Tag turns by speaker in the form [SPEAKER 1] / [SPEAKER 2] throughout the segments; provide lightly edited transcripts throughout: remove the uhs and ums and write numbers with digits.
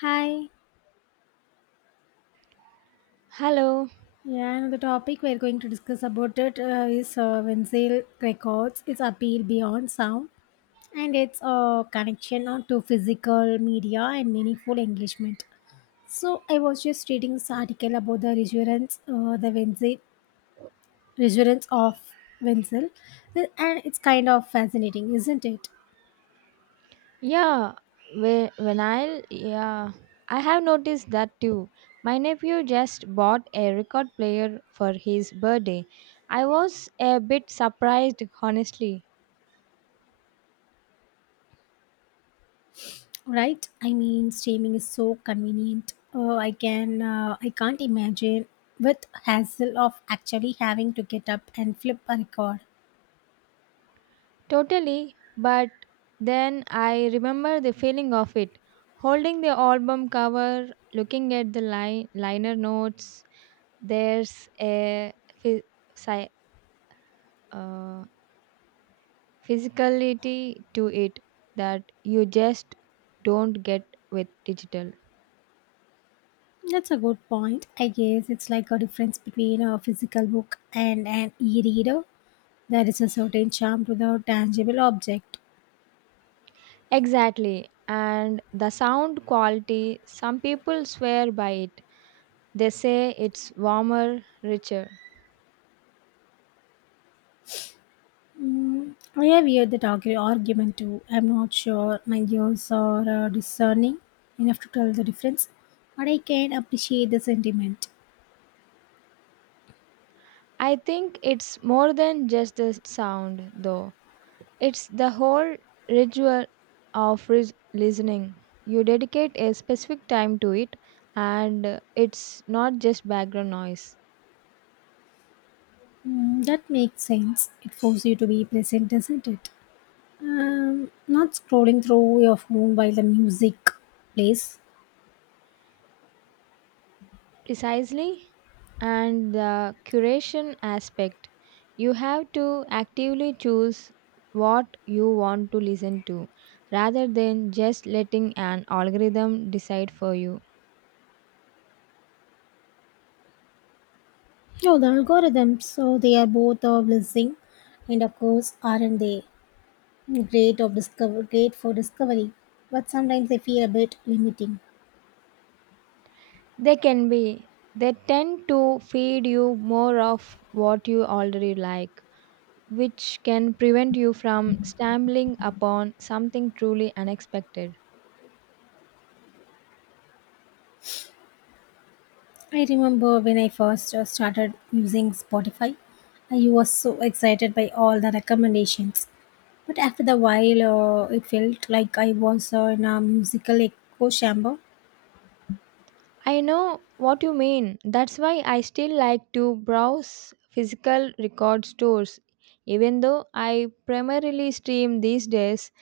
[SPEAKER 1] Hi.
[SPEAKER 2] Hello.
[SPEAKER 1] Yeah, and the topic we're going to discuss about it is Wenzel records, its appeal beyond sound, and its connection on to physical media and meaningful engagement. So I was just reading this article about the resurgence, the Wenzel resurgence of Wenzel, and it's kind of fascinating, isn't it?
[SPEAKER 2] Yeah, when I I have noticed that too. My nephew just bought a record player for his birthday. I was a bit surprised, honestly.
[SPEAKER 1] Right, I mean streaming is so convenient. Oh, I can I can't imagine with hassle of actually having to get up and flip a record.
[SPEAKER 2] Totally, but then I remember the feeling of it. Holding the album cover, looking at the liner notes, there's a phy- sci- uh, physicality to it that you just don't get with digital.
[SPEAKER 1] That's a good point. I guess it's like a difference between a physical book and an e-reader. There is a certain charm to the tangible object.
[SPEAKER 2] Exactly. And the sound quality, some people swear by it. They say it's warmer, richer.
[SPEAKER 1] I have heard that argument too. I'm not sure my ears are discerning enough to tell the difference, but I can appreciate the sentiment.
[SPEAKER 2] I think it's more than just the sound, though. It's the whole ritual of listening. You dedicate a specific time to it, and it's not just background noise.
[SPEAKER 1] Mm, that makes sense. It forces you to be present, doesn't it? Not scrolling through your phone while the music plays.
[SPEAKER 2] Precisely. And the curation aspect. You have to actively choose what you want to listen to rather than just letting an algorithm decide for you.
[SPEAKER 1] Oh, the algorithms. So they are both a blessing, and of course, aren't they? Great for discovery? But sometimes they feel a bit limiting.
[SPEAKER 2] They can be. They tend to feed you more of what you already like, which can prevent you from stumbling upon something truly unexpected.
[SPEAKER 1] I remember when I first started using Spotify. I was so excited by all the recommendations, but after the while, it felt like I was in a musical echo chamber.
[SPEAKER 2] I know what you mean. That's why I still like to browse physical record stores. Even though I primarily stream these days,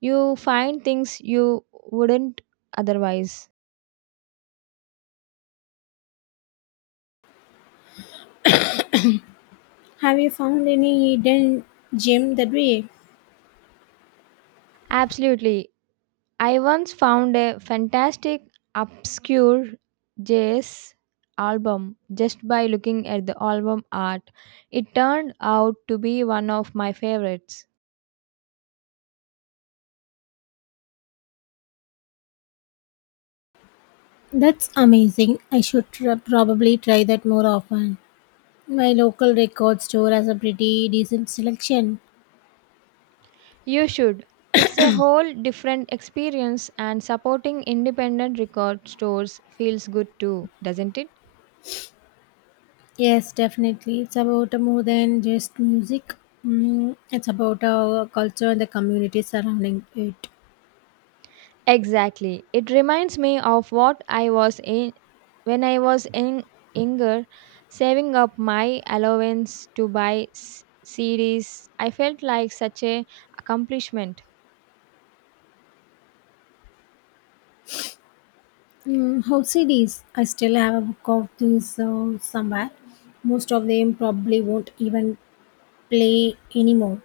[SPEAKER 2] you find things you wouldn't otherwise.
[SPEAKER 1] Have you found any hidden gem that way?
[SPEAKER 2] Absolutely. I once found a fantastic obscure jazz album just by looking at the album art. It turned out to be one of my favorites.
[SPEAKER 1] That's amazing. I should probably try that more often. My local record store has a pretty decent selection.
[SPEAKER 2] You should. It's a whole different experience, and supporting independent record stores feels good too, doesn't it?
[SPEAKER 1] Yes, definitely. It's about more than just music. Mm, it's about our culture and the community surrounding it.
[SPEAKER 2] Exactly. It reminds me of what I was in when I was in younger, saving up my allowance to buy CDs. I felt like such a accomplishment.
[SPEAKER 1] Mm, how CDs? I still have a book of these somewhere. Most of them probably won't even play anymore.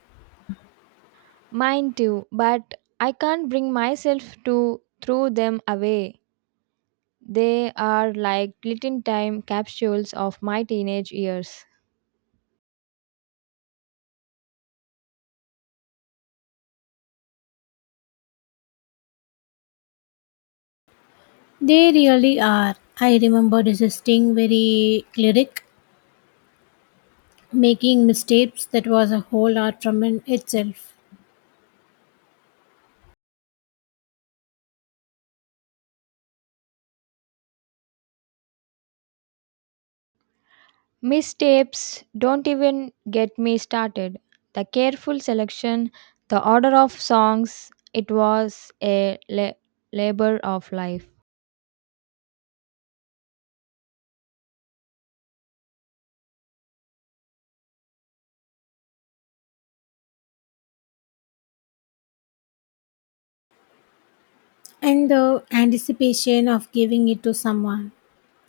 [SPEAKER 2] Mine too, but I can't bring myself to throw them away. They are like little time capsules of my teenage years.
[SPEAKER 1] They really are. I remember resisting very lyric, making mistakes that was a whole art from in itself,
[SPEAKER 2] Misstapes don't even get me started. The careful selection, the order of songs, it was a labor of life.
[SPEAKER 1] and the anticipation of giving it to someone,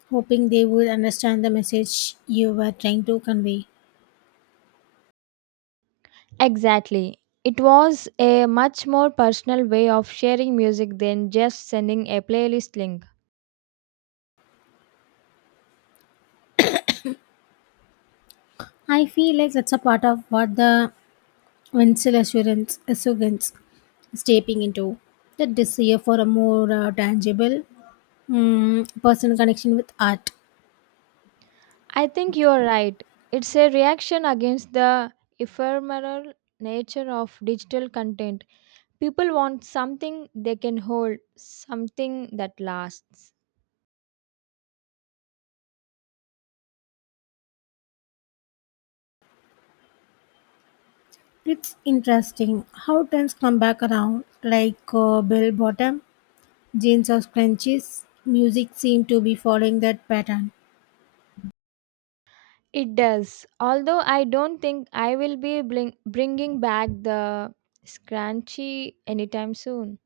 [SPEAKER 1] hoping they would understand the message you were trying to convey.
[SPEAKER 2] Exactly. It was a much more personal way of sharing music than just sending a playlist link.
[SPEAKER 1] I feel like that's a part of what the Winsel Assurance Assurance is taping into the desire for a more tangible, mm, personal connection with art.
[SPEAKER 2] I think you're right. It's a reaction against the ephemeral nature of digital content. People want something they can hold, something that lasts.
[SPEAKER 1] It's interesting how trends come back around, like bell bottom jeans or scrunchies. Music seemed to be following that pattern.
[SPEAKER 2] It does. Although I don't think I will be bringing back the scrunchie anytime soon.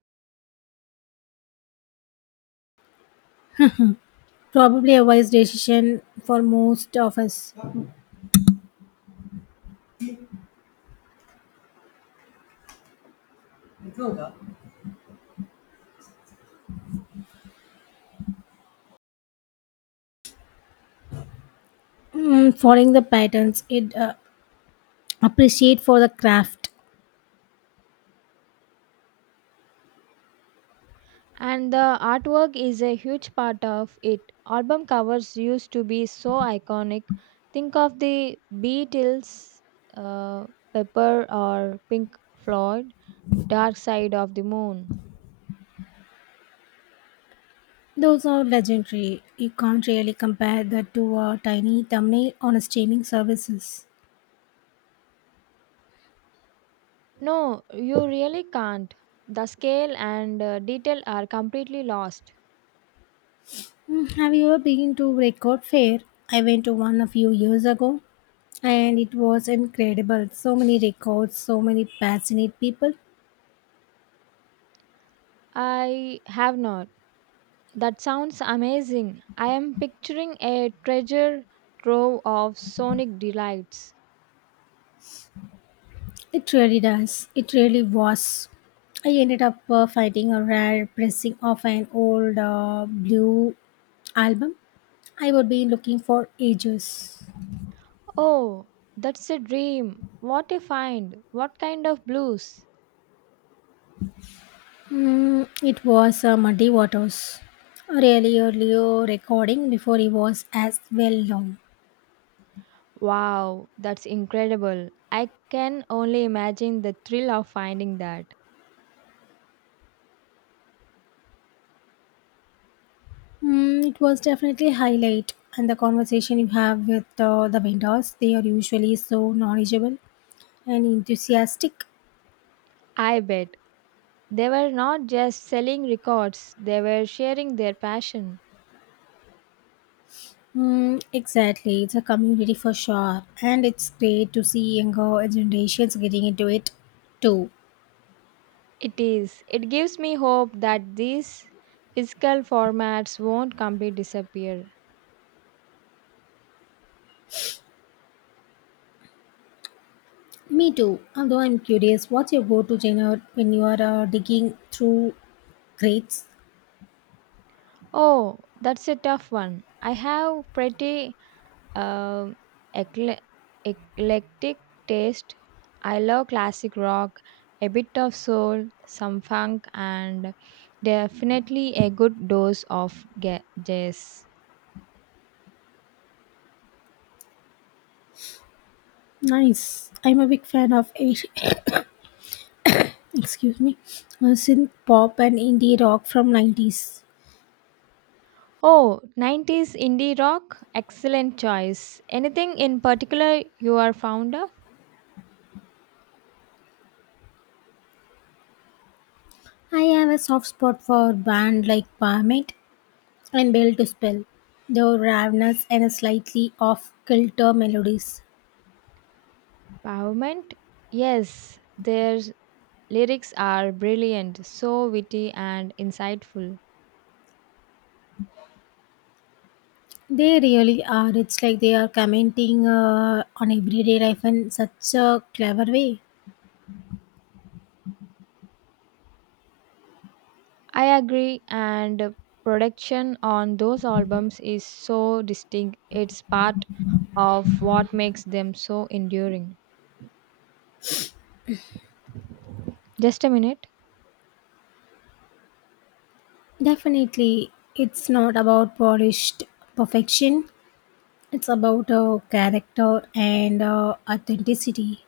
[SPEAKER 1] Probably a wise decision for most of us. Mm, following the patterns, it appreciate for the craft.
[SPEAKER 2] And the artwork is a huge part of it. Album covers used to be so iconic. Think of the Beatles, uh, Pepper, or Pink Floyd, Dark Side of the Moon.
[SPEAKER 1] Those are legendary. You can't really compare that to a tiny thumbnail on a streaming services.
[SPEAKER 2] No, you really can't. The scale and detail are completely lost.
[SPEAKER 1] Mm, have you ever been to Record Fair? I went to one a few years ago and it was incredible. So many records, so many passionate people.
[SPEAKER 2] I have not. That sounds amazing. I am picturing a treasure trove of sonic delights.
[SPEAKER 1] It really does. It really was. I ended up finding a rare pressing of an old blue album I would be looking for ages.
[SPEAKER 2] Oh, that's a dream. What a find. What kind of blues?
[SPEAKER 1] Mm, it was Muddy Waters. Really early recording before he was as well known.
[SPEAKER 2] Wow, that's incredible. I can only imagine the thrill of finding that.
[SPEAKER 1] Mm, it was definitely highlight and the conversation you have with the vendors. They are usually so knowledgeable and enthusiastic.
[SPEAKER 2] I bet they were not just selling records, they were sharing their passion.
[SPEAKER 1] Mm, exactly, it's a community for sure, and it's great to see younger generations getting into it too.
[SPEAKER 2] It is. It gives me hope that these physical formats won't completely disappear.
[SPEAKER 1] Me too. Although I'm curious, what's your go-to genre when you are digging through crates?
[SPEAKER 2] Oh, that's a tough one. I have pretty um ecle- eclectic taste. I love classic rock, a bit of soul, some funk, and definitely a good dose of jazz.
[SPEAKER 1] Nice. I'm a big fan of excuse me, synth pop and indie rock from 90s.
[SPEAKER 2] Oh, '90s indie rock? Excellent choice. Anything in particular you are fond of?
[SPEAKER 1] I have a soft spot for band like Parliament and Bell to Spell, though ravenous and slightly off kilter melodies.
[SPEAKER 2] Pavement? Yes, their lyrics are brilliant, so witty and insightful.
[SPEAKER 1] They really are. It's like they are commenting on everyday life in such a clever way.
[SPEAKER 2] I agree, and production on those albums is so distinct. It's part of what makes them so enduring. Just a minute.
[SPEAKER 1] Definitely, it's not about polished perfection. It's about character and authenticity.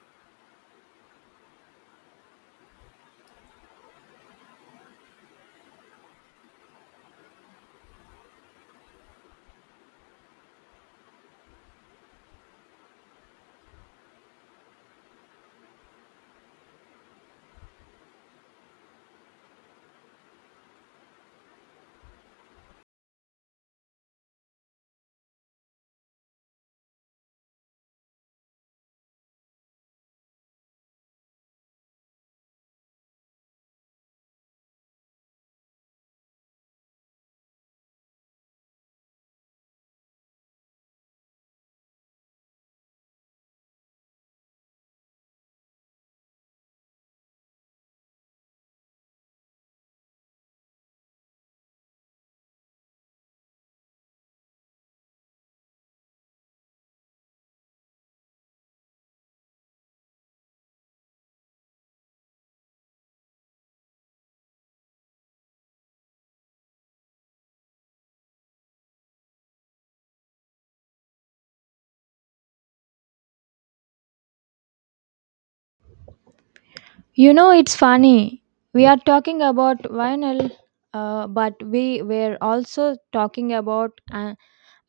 [SPEAKER 2] You know, it's funny. We are talking about vinyl, but we were also talking about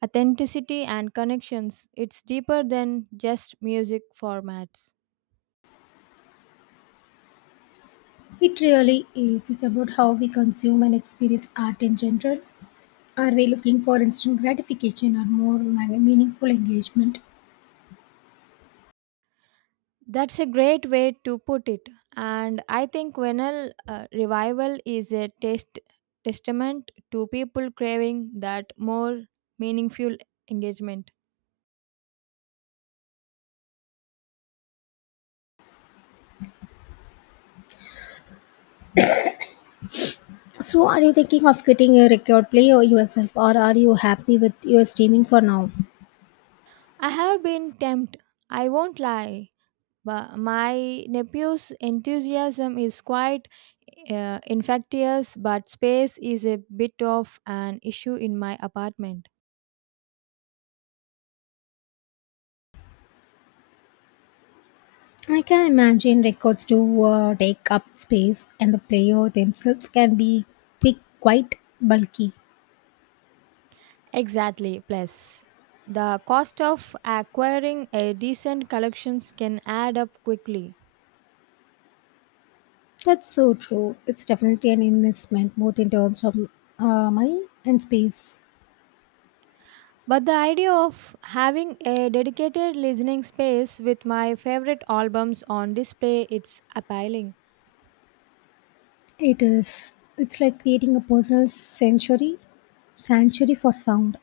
[SPEAKER 2] authenticity and connections. It's deeper than just music formats.
[SPEAKER 1] It really is. It's about how we consume and experience art in general. Are we looking for instant gratification or more meaningful engagement?
[SPEAKER 2] That's a great way to put it. And I think vinyl revival is a testament to people craving that more meaningful engagement.
[SPEAKER 1] So, are you thinking of getting a record player yourself, or are you happy with your streaming for now?
[SPEAKER 2] I have been tempted, I won't lie, but my nephew's enthusiasm is quite infectious, but space is a bit of an issue in my apartment.
[SPEAKER 1] I can imagine records do take up space, and the player themselves can be big, quite bulky.
[SPEAKER 2] Exactly. Plus, the cost of acquiring a decent collections can add up quickly.
[SPEAKER 1] That's so true. It's definitely an investment, both in terms of money and space.
[SPEAKER 2] But the idea of having a dedicated listening space with my favorite albums on display it's appealing.
[SPEAKER 1] It is. It's like creating a personal sanctuary for sound.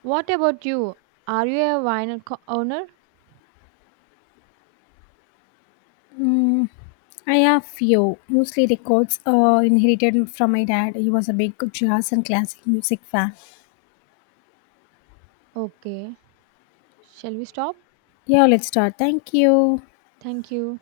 [SPEAKER 2] What about you? Are you a vinyl owner?
[SPEAKER 1] Mm, I have few, mostly records inherited from my dad. He was a big jazz and classic music fan.
[SPEAKER 2] Okay. Shall we stop?
[SPEAKER 1] Yeah, let's start. Thank you.
[SPEAKER 2] Thank you.